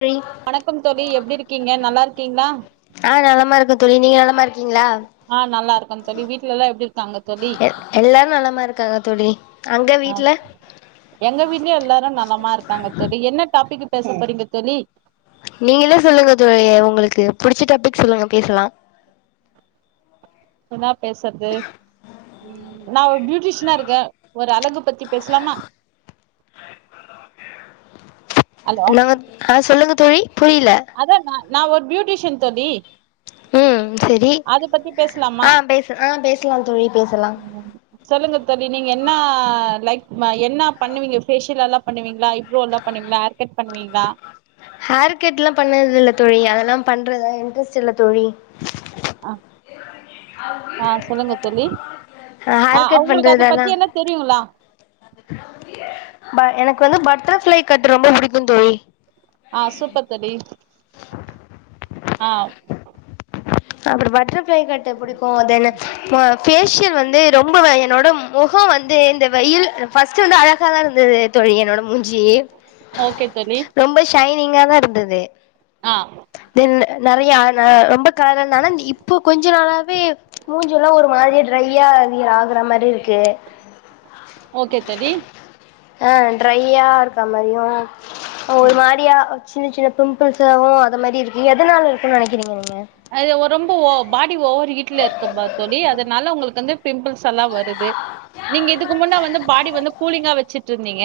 சேரிங் வணக்கம் தோழி எப்டிருக்கீங்க நல்லாருக்கீங்ளா ஆ நலமாருக்கெ தோழி நீங்க நலமாருக்கீங்ளா ஆ நல்லா இருக்கோம் தோழி வீட்ல எல்லா எப்டி இருக்காங்க தோழி எ எல்லாரு நலமாருக்காங்க தோழி அங்க ஆ வீட்ல எங்க வீட்லயு எல்லாரு நலமாருக்காங்க தோழி என்ன டாபிக்கு பேச போறீங்க தோழி நீங்களெ சொல்லுங்க தோழி உங்களுக்கு புடிச்ச டாபிக் சொல்லுங்க பேசலா என்னா பேஸ்றது நா ஒரு பியூட்டிஷனாருக்கே ஒரு அழகு பத்தி பேசலாமா ஹலோ என்னங்க ஆ சொல்லுங்க தோழி புரில அதா நா நா ஒரு பியூட்டிஷன் தோழி ம் செரி அத பத்தி பேசலாமா ஆ பேசு ஆ பேசலாம் தோழி பேசலாம் ம், சொல்லுங்க தோழி நீங்க என்னா லைக் என்ன பண்ணுவீங்க ஃபேஷியல்ல்லா பண்ணுவீங்களா ஐபுரோல்லாம் பண்ணுவிங்ளா ஹார் கட் பண்ணுவீங்ளா ஹேர் கட்லாம் பண்ணதுல்ல தோழி அதெல்லா பண்றதா இன்ட்ரெஸ்ட் இல்ல தோழி ஆ ஆ சொல்லுங்க தோழி ஆ ஹேர் கட் அவுங்களுக்கு அத பண்றதெல்லா பத்தி என்ன தெரியுங்களா எனக்கு வந்து பட்டர்ஃப்ளை கட்டு ரொம்ப புடிக்கும் தோழி ஆ சூப்பர் தோழி ஆ அப்றோ பட்டர்ஃப்ளை கட்டு புடிக்கு அது என்ன ஃபேஷியல் வந்து ரொம்ப வ என்னோட முகம் வந்து இந்த வெயில் ஃபஸ்ட்டு வந்து அழகா தா இருந்துது தோழி என்னோட மூஞ்சி ஓகே தோழி ரொம்ப ஷைனிங்கா தாருந்துது ஆ தென் நறையா அ ரொம்ப காலராருந்தே ஆனா இப்போ கொஞ்சோ நாளாவே மூஞ்சுல்லா ஒரு மாதிரி ட்ரையா ஆகுற மாரிருக்கு ஓகே தோழி ஆ ட்ரையாருக்க மாரியு ஒரு ம் மாரியா சின்ன சின்ன பிம்பிள்ஸாவு அது மாரிருக்கு எதனால இருக்குன்னு நெனைக்கிறீங்க நீங்க அது ரொம்ப ஓ பாடி ஓவர் ஹீட்லருக்கு பா தோழி அதனால உங்களுக்கு வந்து பிம்பிள்ஸ் எல்லா வருது நீங்க இதுக்கு முன்னா வந்து பாடி வந்து கூலிங்கா வச்சிட்டுருந்தீங்க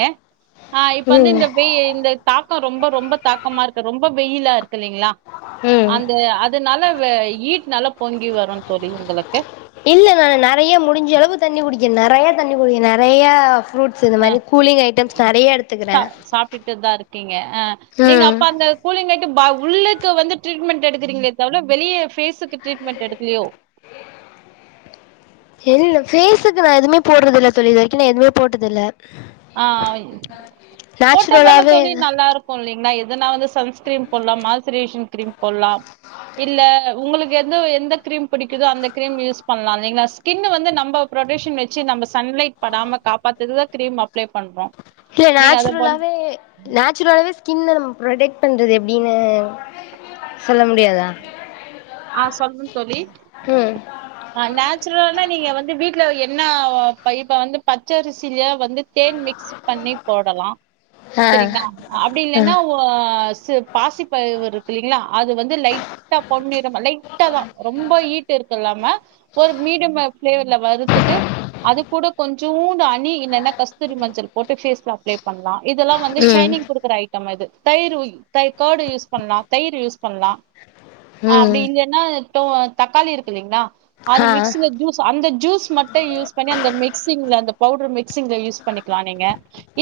ஆ இப்ப வந்து ம் இந்த வெயி இந்த தாக்கம் ரொம்ப ரொம்ப தாக்கமாருக்கு ரொம்ப வெயிலாருக்கு இல்லைங்களா ம் அந்த அது நல்லா வ ஹுட்னால பொங்கி வரும் தோழி உங்ளுக்கு இல்ல நா நெறையா முடிஞ்ச அளவு தண்ணி குடிக்கே நேறையா தண்ணி குடிக்கே நெறையா ஃப்ரூட் சோ இந்த மாரி கூலிங் ஐட்டம்ஸ் நெறையா எடுத்துக்கறே சாப்டுட்டுதாருக் க்கீங்க ஆ நீங்க ம் அப்ப அந்த கூலிங் ஐட் பா உள்ளுக்க வந்து ட்ரீட்மெண்ட் எடுக்குறீங்களே தவிர வெளிய ஃபேஸ்க்கு ட்ரீட்மெண்ட் எடுக்லையோ இல்ல பேஸுக்கு நா எதுமே போடுறது இல்ல தோழி இது வரைக்கு நா எதுமே போட்டது இல்ல ஆ போட்டாதான தோழி இல்ல நல்லாருக்கு இல்லைங்களா எதுனாது சன்ஸ்கிரீம் போடலாம் மாசுரேஷன் கிரீம் போடலாம் இல்ல உங்களுக்கு எது எந்த கிரீம் பிடிக்குதோ அந்த கிரீம் யூஸ் பண்ணலா இல்லைங்களா ஸ்கின்னு வந்து நம்ப புரொடெக்க்ஷன் வச்சு நம்ப சன்லைட் படாம காப்பாத்துறக்கு கிரீம் அப்ளை பண்றோ இல்ல நீங்க அத பண் நேச்சுரலாவே நேச் நேச்சுரலாவே ஸ்கின்னு ப்ரொடெக்ட் பண்றது எப்டின்னு சொல்ல முடியாதா ஆ சொல்றே தோழி ம் அ நேச்சுரலானா நீங்க வந்து வீட்ல என்ன இப்ப வந்து பச்சரிலே வந்து தேன் மிக்ஸ் பண்ணி போடலா ஆ சரிங்களா அப்டி ஆ இல்லன்னா இப்போ சு பாசிப்பயறு இருக்கு இல்லைங்களா அது வந்து லைட்டா போட்டு லைட்டா தா ரொம்ப ஹீட் இருக்கு இல்லாம ஒரு மீடியம் பிளேவர்ல வறுத்துட்டு அது கூட கொஞ்சோண்டு ஹணி இல்லன்னா கஸ்தூரி மஞ்சள் போட்டு பேஸ்ல அப்ளை பண்லா இதெல்லா வந்து ம் ஷைனிங் குடுக்குற ஐ இது தயிரு கேர்டு யூஸ் பண்லா தயிரு யூஸ் பண்லா ஆ அப்டி ம் இல்லைன்னா ததக்காளி இருக்கு இல்லைங்களா அது ஆ மிக்சில ஜூஸ் அந்த ஜூஸ் மட்டு யூஸ் பண்ணி அந்த மிக்சிங்ல அந்த பவுடர் மிக்சிங்ல யூஸ் பண்ணிக்கலா நீங்க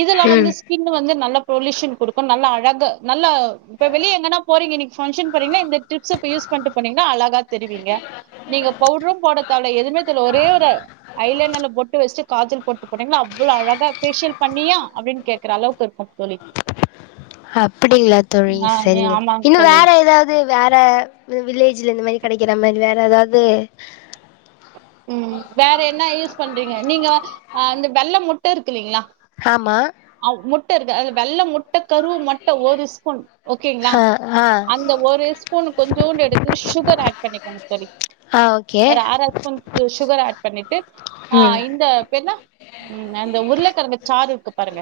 இதுல ம் வந்து ஸ்கின் வந்து நல்லா பொல்யூஷன் குடுக்கு நல்லா அழகு நல்ல இப்ப வெளிய எங்கனா போறீங்க இன்னைக்கு பங்க்ஷன் போறீங்களா இந்த டிப் சோப்ப யூஸ் பண்ட்டு போனீங்கா அழகா தெரிவீங்க நீங்க பவுட்ரு போடறதால எதுவுமே தேர்ல ஒரே ஒரு ஐலைன்ல்ல பொட்டு வெச்ட்டு காஜல் போட்டு போனிங்கனா அவ்ளோ அழகா ஃபேஷியல் பண்ணியா அப்டின்னு கேக்குற அளவுக்கு இருக்கு தோழி ஆ ஆமாங்க இன்னு தோழி வேற ஏதாவது து வேற வில்லேஜ்ல இந்த மாரி கெடைக்கிற மாரி வேற ஏதாவது ம் வேற என்ன யூஸ் பண்றீங்க நீங்க ஆஹ இந்த வெள்ள முட்ட இருக்குல்லீங்ளா ஆமா அ முட்ட இருக்கு அதுல வெள்ள முட்டை கருவ மட்டு ஒரு ஸ்பூன் ஓகேங்ளா ஆ ஆ அந்த ஒரு ஸ்பூன் கொஞ்சூண்டு எடுத்ட்டு சுகர் ஆட் பண்ணிக்கோங்க தோழி ஆ ஓகே ஒரு அர சுகர் ஆட் பண்ணிட்டு ஆ ம் இந்தப் பெனா உம் அந்த உருளைக்கிழங்கு சாறு இருக்கு பாருங்க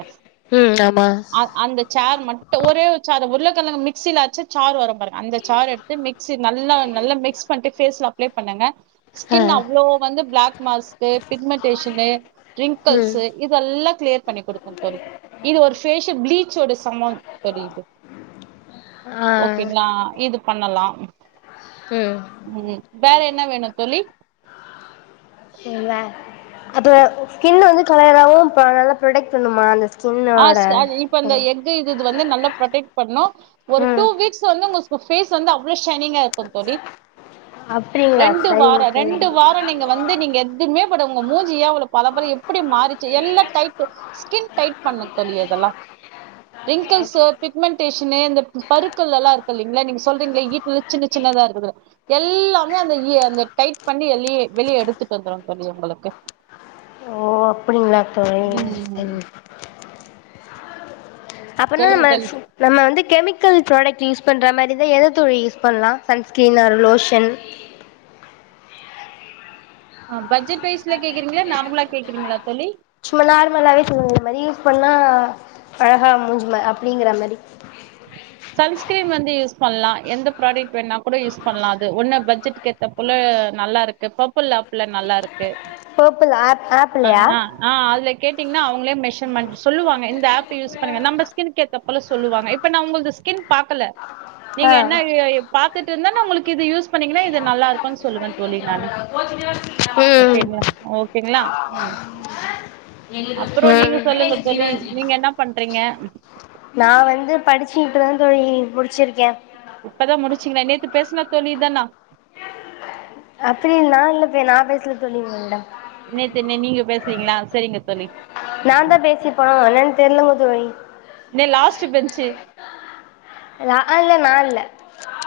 ம் ஆமா ஆ அந்த சேர் மட்டு ஒரே சார் உருளக்கிழங்கு மிக்சியிலாச்சு சார் வரம்பாருங் அந்த சார் எடுத்து மிக்சி நல்லா நல்லா மிக்ஸ் பண்ணிட்டு ஃபேஸ்ல அப்ளே பண்ணுங்க ஆ ஸ்கின் அவ்ளோ வந்து பிளாக் மாஸ்கு பிக்மெண்டேஷனு ம் ரிங்கிள்ஸு இதெல்லாம் கிளியர் பண்ணி கொடுக்கு தோழி இது ஒரு ஃபேஷியல் பிளீச்சோட சமம் தோழி இது ஆ ஓகேங்களா இது பண்ணலா ம் ம் வேற என்ன வேணு தோழி தே அது ஸ்கின் வந்து கலராவு நல்லா ப்ராடக்ட் பண்ணுமா லி ஆ ஸ்வா இப்ப அந்த எக்கு இது வந்து நல்லா ப்ரொடெக்ட் பண்ணு ஒரு ம் டூ வீக்ஸ் வந்து உங்க பே பேஸ் வந்து அவ்ளோ ஷைனிங்கா இருக்கு தோழி அப்படிங்களா ரெண்டு சரிங்க வார தோழி ரெண்டு வார நீங்க வந்து நீங்க துமே போட உங்க மூஞ்ஜியே இவ்ளோ பல பல எப்டி மாறிச்சு எல்லாம் டைட் ஸ்கின் டைட் பண்ணு தோழி அதெல்லா ரிங்கிள்ஸு பிக்மெண்ட்டேஷனு இந்தப் பருக்கள் எல்லா இருக்கு இல்லைங்களா நீங்க சொல்றீங்களே வீட்ல சின்ன சின்னதா இருக்குது எல்லாமே அந்த இ அந்த டைட் பண்ணி வெளியே வெளிய எடுத்ட்டு வந்துரும் தோழி உங்களுக்கு ஓ அப்டிங்களா தோழி ம் அப்பனா சொல்லுங்க தோழி மேசு நம்ம வந்து கெமிக்கல் ப்ராடக்ட் யூஸ் பண்ற மாரி இருந்தா எத தோழி யூஸ் பண்லா சன்ஸ்கிரீன் ஆர் லோஷன் ஆ பட்ஜெட் ப்ரெய்ஸ் ல கேக்றீங்களா நார்மலா கேக்கறீங்களா தோழி சும்மா நார்மலாவே சொல்லுங்க இது மாரி யூஸ் பண்ணா அழகா மூஞ்சுமா அப்படிங்கிற மாரி [inaudible] சன்ஸ்கிரீன் வந்து யூஸ் பண்லா எந்த ப்ராடெக்ட் வேணா கூட யூஸ் பண்லா அது ஒன்ன பட்ஜெட்க்கு ஏத்த போல நல்லா இருக் த பப்புல்லாப்புல நல்லா இருக்கு பொர்ப்புல் ஆப் ஆ ஆப்லியா ஆ அதுல கேட்டிங்ன்னா அவுங்களே மெஷர்மெண்ட் சொல்லுவங்க இந்த ஆப் யூஸ் பண்ணுங்க நம்ம ஸ்கின்க்கேத்தா போல சொல்லுவாங்க இப்ப நா உங்கள்து ஸ்கின் பாக்கல நீங்க ஆ என்னா இது பாத்துட்டு இருந்தாலே நம்மளுக்கு இது யூஸ் பண்ணிங்கனா இது நல்லா இருக்கான் சொல்லுவே தோழி நானு ம் ஓகேங்களா ஓகேங்களா ம் அப்புறோ நீங்க ம் சொல்லுங்க தோழி நீங்க என்ன பண்றீங்க நா வந்து படிச்சுட்றுந் தோழி முடிச்சிருக்கே இப்பதா முடிச்சிங்களா நேத்து பேசின தோழி இதானா அப்டி நா இல்ல பே நா பேசுல தோழி உங்ககூட நேத்தென்னே நீங்க பேசுவீங்களா செரிங்க தோழி நா தா ம் பேசிர்ப்பனோ என்னனு தெரியலங்க தோழி ந்தே லாஸ்ட்டு பெஞ்சு நாஇல்ல நால்ல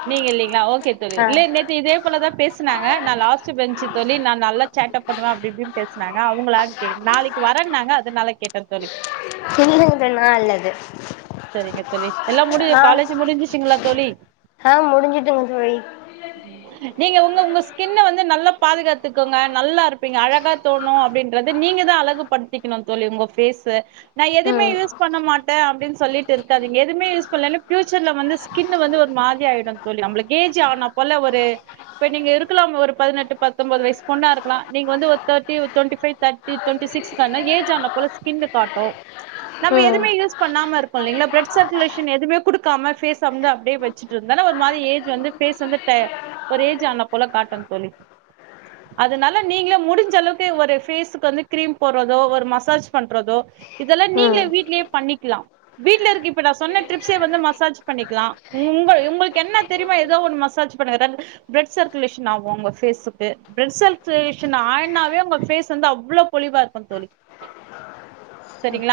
நீங்கல்லீங்ளா ஓகே தோழி இலே நேத் து இதே போல தா பேசுனாங்க நா லாஸ்ட்டு பெஞ்சு தோழி நா நல்லா சேட்டப் பண்ணுவ அப்டி இப்டி பேசுனாங்க அவுங்களான் கே நாளக் வரன்னாங்க அதுனால கேட்டந்தோழி இல்லங்ல நாஇல்ல அது செரிங்க தொலி எல்லா முடிஞ் ஆ காலேஜி முடிஞ்சுச்சுங்களா தோழி ஆ முடிஞ்சுட்டுங்க தோழி நீங்க ஒங்க ஒங்க ஸ்கின்ன வந்து நல்லா பாதுகாத்துக்கோங்க நல்லாருப்பீங்க அழகா தோணு அப்டின் றது நீங்கதா அழகு படுத்திக்குணு தோழி ஒங்க பேஸ நா எதுமே ம் யூஸ் பண்ண மாட்ட அப்டின் சொல்லிட்டு இருக்காதிங்க எதுமே யூஸ் பண்லனா பியூச்சர்ல வந்து ஸ்கின்னு வந்து ஒரு மாரி ஆய்டு தோழி நம்ளுக் ஏஜ் ஆனாப் போல ஒரு இப்ப நீங்க இருக்கலாம் ஒரு பதினெட்டு பத்தோம்பது வயசு பொண்ணாருக்கலா நீங்க வந்து ஒரு தேட்டி ஒரு டொண்ட்டிஃபை தேட் டொண்ட்டி சிக்ஸ்க்தா ன ஏஜ் ஆனப்பற ஸ்கின்னு காட்டு நம்ம ம் எதுமே யூஸ் பண்ணாமருக் சொல்லீங்களா ப்ளட் சர்குலேஷன் எதுமே குடுக்காம ஃபேஸ் அ வந்து அப்டியே வச்சிட்ருந்தனா ஒரு மாரி ஏஜ் வந்து ஃபேஸ் வந்து ட ஒரு ஏஜ் ஆன போல காட்டுந்தோழி அதுனால நீங்களே முடிஞ்சளவுக்கு ஒரு ஃபேஸுக்கு வந்து க்ரீம் போட்றதோ ஒரு மசாஜ் பண்றதோ இதலா ம் நீங்ளே வீட்லே பண்ணிக்லா வீட்லருக்கு இப்ப நா சொன்ன டரிப்ஸே வந்து மசாஜ் பண்ணிக்லா உங்க உங்களுக்கென்ன தெரிமா எதோ ஒன் மசாஜ் பண்ண எதாகுது ப்ளட் சர்க்குலேஷன் ஆவு ஒங்க ஃபேஸுக்கு ப்ளட் சர்குலேஷன் ஆனாவே ஒங்க ஃபேஸ் வந்து அவ்ளோ பொழிவாருப்பந்தோழி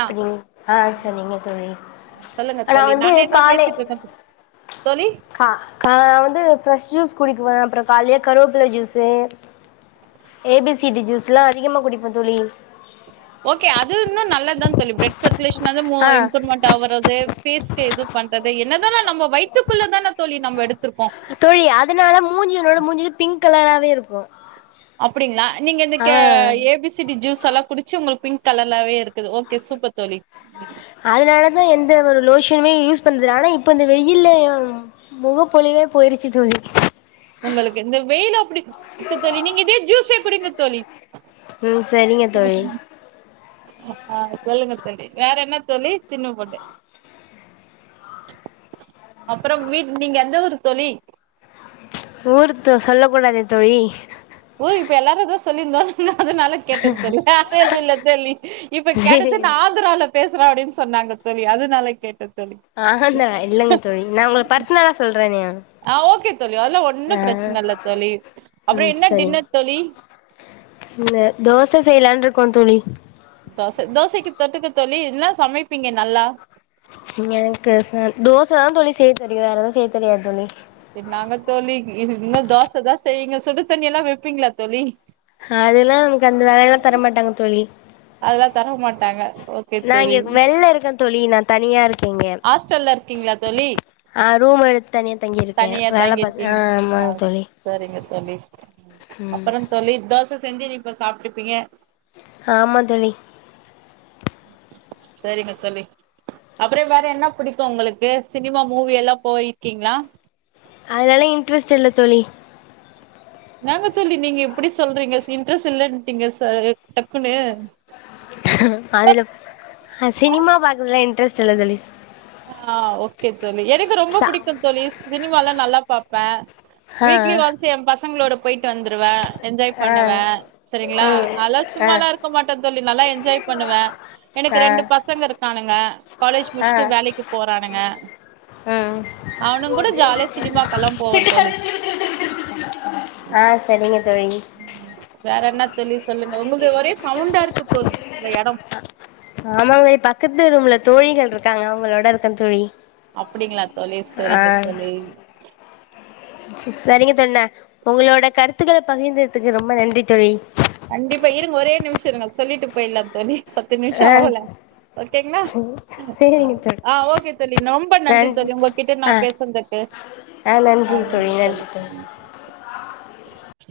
ப்ப னீங் அ செரிங்க தோழி சொல்லுங்க நா தோழி வந்து நானேதா காலை பேசிட்ருக்க தோழி தோழி கா கா வந்து ஃப்ரெஷ் ஜூஸ் குடிக்குவ அப்புறோ கால்லியே கருவேப்புல juice A B C D ஜூஸ்லா அதிகமா குடிப்பந் தோழி ஓகே அது இன்னு நல்லதாந்தோழி ப்ளட் சர்க்குலேஷனது மு ஆ இம்ப்ரூமண்ட் டாவறது பேஸ்ட்டு எது பண்றது என்னதானு நம்ப வயத்துக்குள்ளதான தோழி நம்ப எடுத்துருக்கோ தோழி அதுனால மூஞ்சி என்னோட மூஞ்சி பிங்க் கலராவே இருக்கும் அப்டிங்ளா நீங்க இந்த K A B C C D ஜூஸலா குடிச்சு ஒங்ளுக் பிங்க் கலர்லாவே இருக்குது ஓகே சூப்பர் தோழி அதுனாலதா எந்த ஒரு லோஷனுமே யூஸ் பண்ல ஆனா இப்ப இந்த வெயில்ல யும் முகப்பொலிவே போயிரிச்சி தோழி உங்குளுக்கு இந்த வெயிலப்பிடி இருக்கு தோழி நீங்க இதே ஜூஸே குடிங்க தோழி [inaudible] ம் சரிங்க தோழி அ ஆ சொல்லுங்க தோழி வேறென்ன தோழி சின்ன பொண்ணு அப்புறம் வீட் நீங்க எந்த ஊரு தோழி ஊரு து சொல்ல கூடாதே தோழி ஒய் இப்ப எல்லாருதான் சொல்லிருந்தோம் அதுனால கேட்டந்தோழி வேறெது இல்ல தோழி இப்ப கேட்டது நா சேரிங்க ஆக்ரால பேசுறேன் அப்டின் சொன்னாங்க தோழி அதுனால கேட்டந்தோழி ஆஹால்ல இல்லங்க தோழி நா உங்களு பர்சனலா சொல்றனே நானு அ ஓகே தோழி அதுலான் ஒன்னு ப்ரச்சனல்ல தோழி அப்புறம் என்ன டின்னர் தோழி இல்ல தோச செய்யலான்ருக்கோம் தோழி தொச தோசக்கி தொட்டுக்க தோழி இன்னா சமைப்பீங்க நல்லா எனக்கு ச தோசதான் தோழி செய்ய தெரியும் வேறெதுவு செய்ய தெரியாது தோழி என்னாங்க தோழி இது இன்னு தோசைதா செய்யிங்க சுடு தண்ணில்லா வெப்பீங்களா தோழி ஹதல்லா நமக்கந்த வேலல்லா தரமாட்டாங்க தோழி அதெல்லா தர மாட்டாங்க ஓகே நா இங்க தோழி வெளில இருக்கே தோழி நா தனியா இருக்கேங்க ஹாஸ்டல்ல இருக்கீங்களா தோழி ஆ ரூம் எடுத்து தனியா தங்கிருக்கே தனியா வேலை தங்கி பாத் ஆ இருக்கீங்க ஆமாங்க ஆ தோழி ம் அப்புற தோழி தோச செஞ்சி நிப்ப சாப்ட்ருப்பீங்க ஆமா தோழி சரிங்க தோழி அப்புற வேற என்ன புடிக்கும் உங்களுக்கு சினிமா மூவி எல்லா போயிருக்கீங்களா அதலல்லா இன்ட்ரெஸ்ட் இல்ல தோழி இன்னாங்க தோழி நீங்க இப்டி சொல்றீங்க சி இன்ட்ரெஸ்ட் இல்லட்டீங்க சார் டக்குனு அதுல சினிமா பாக்குறதுல இன்ட்ரெஸ்ட் இல்ல தோழி ஆ ஓகே தோழி எனக்கு ரொம்ப சா புடிக்கு தோழி சினிமாலா நல்லா பாப்பே ஆ வீக்லி ஒன்ஸ் எ பசங்களோட போயிட்டு வந்துருவே என்ஜாய் ஆ பண்ணுவே சரிங்களா ம் அதலா ஆ சும்மாலா இருக்க மாட்டே தோழி நல்லா என்ஜாய் பண்ணுவே எனக்கு ஆ ரெண்டு பசங்க இருக்கானுங்க காலேஜ் ஆ முடிஷ் டு வேலைக்கு போறானுங்க ம் அவனு கூட ஜாலிய சினிமாக்கெல்லா போவே தோழி ஆ சரிங்க தோழி ம் வேற என்ன தோழி சொல்லுங்க உங்களுது ஒரே சவுண்டா இருக்கு தோழி உங்க இடம் ஆமாங்க பக்கத்து ரூம்ல தோழிகள் இருக்காங்க அவங்களோட இருக்க தோழி அப்டிங்களா தோழி ஆ சரிங்க தோழி சரிங்க தோழி நா உங்களோட கருத்துக்கள பகிர்ந்ததுக்கு ரொம்ப நன்றி தோழி கண்டிப்பா இருங்க ஒரே நிமிஷ இருங்க சொல்லிட்டு போயிலா தோழி பத்து நிமிஷம் ஆ ஆவல ஓகேங்களா சரிங்க தோழி ஆ ஓகே தோழி ரொம்ப நன்றி நன் தோழி உங்ககிட்ட நா ஆ பேசுறதுக்கு ஆ நன்றி தோழி நன்றி தோழி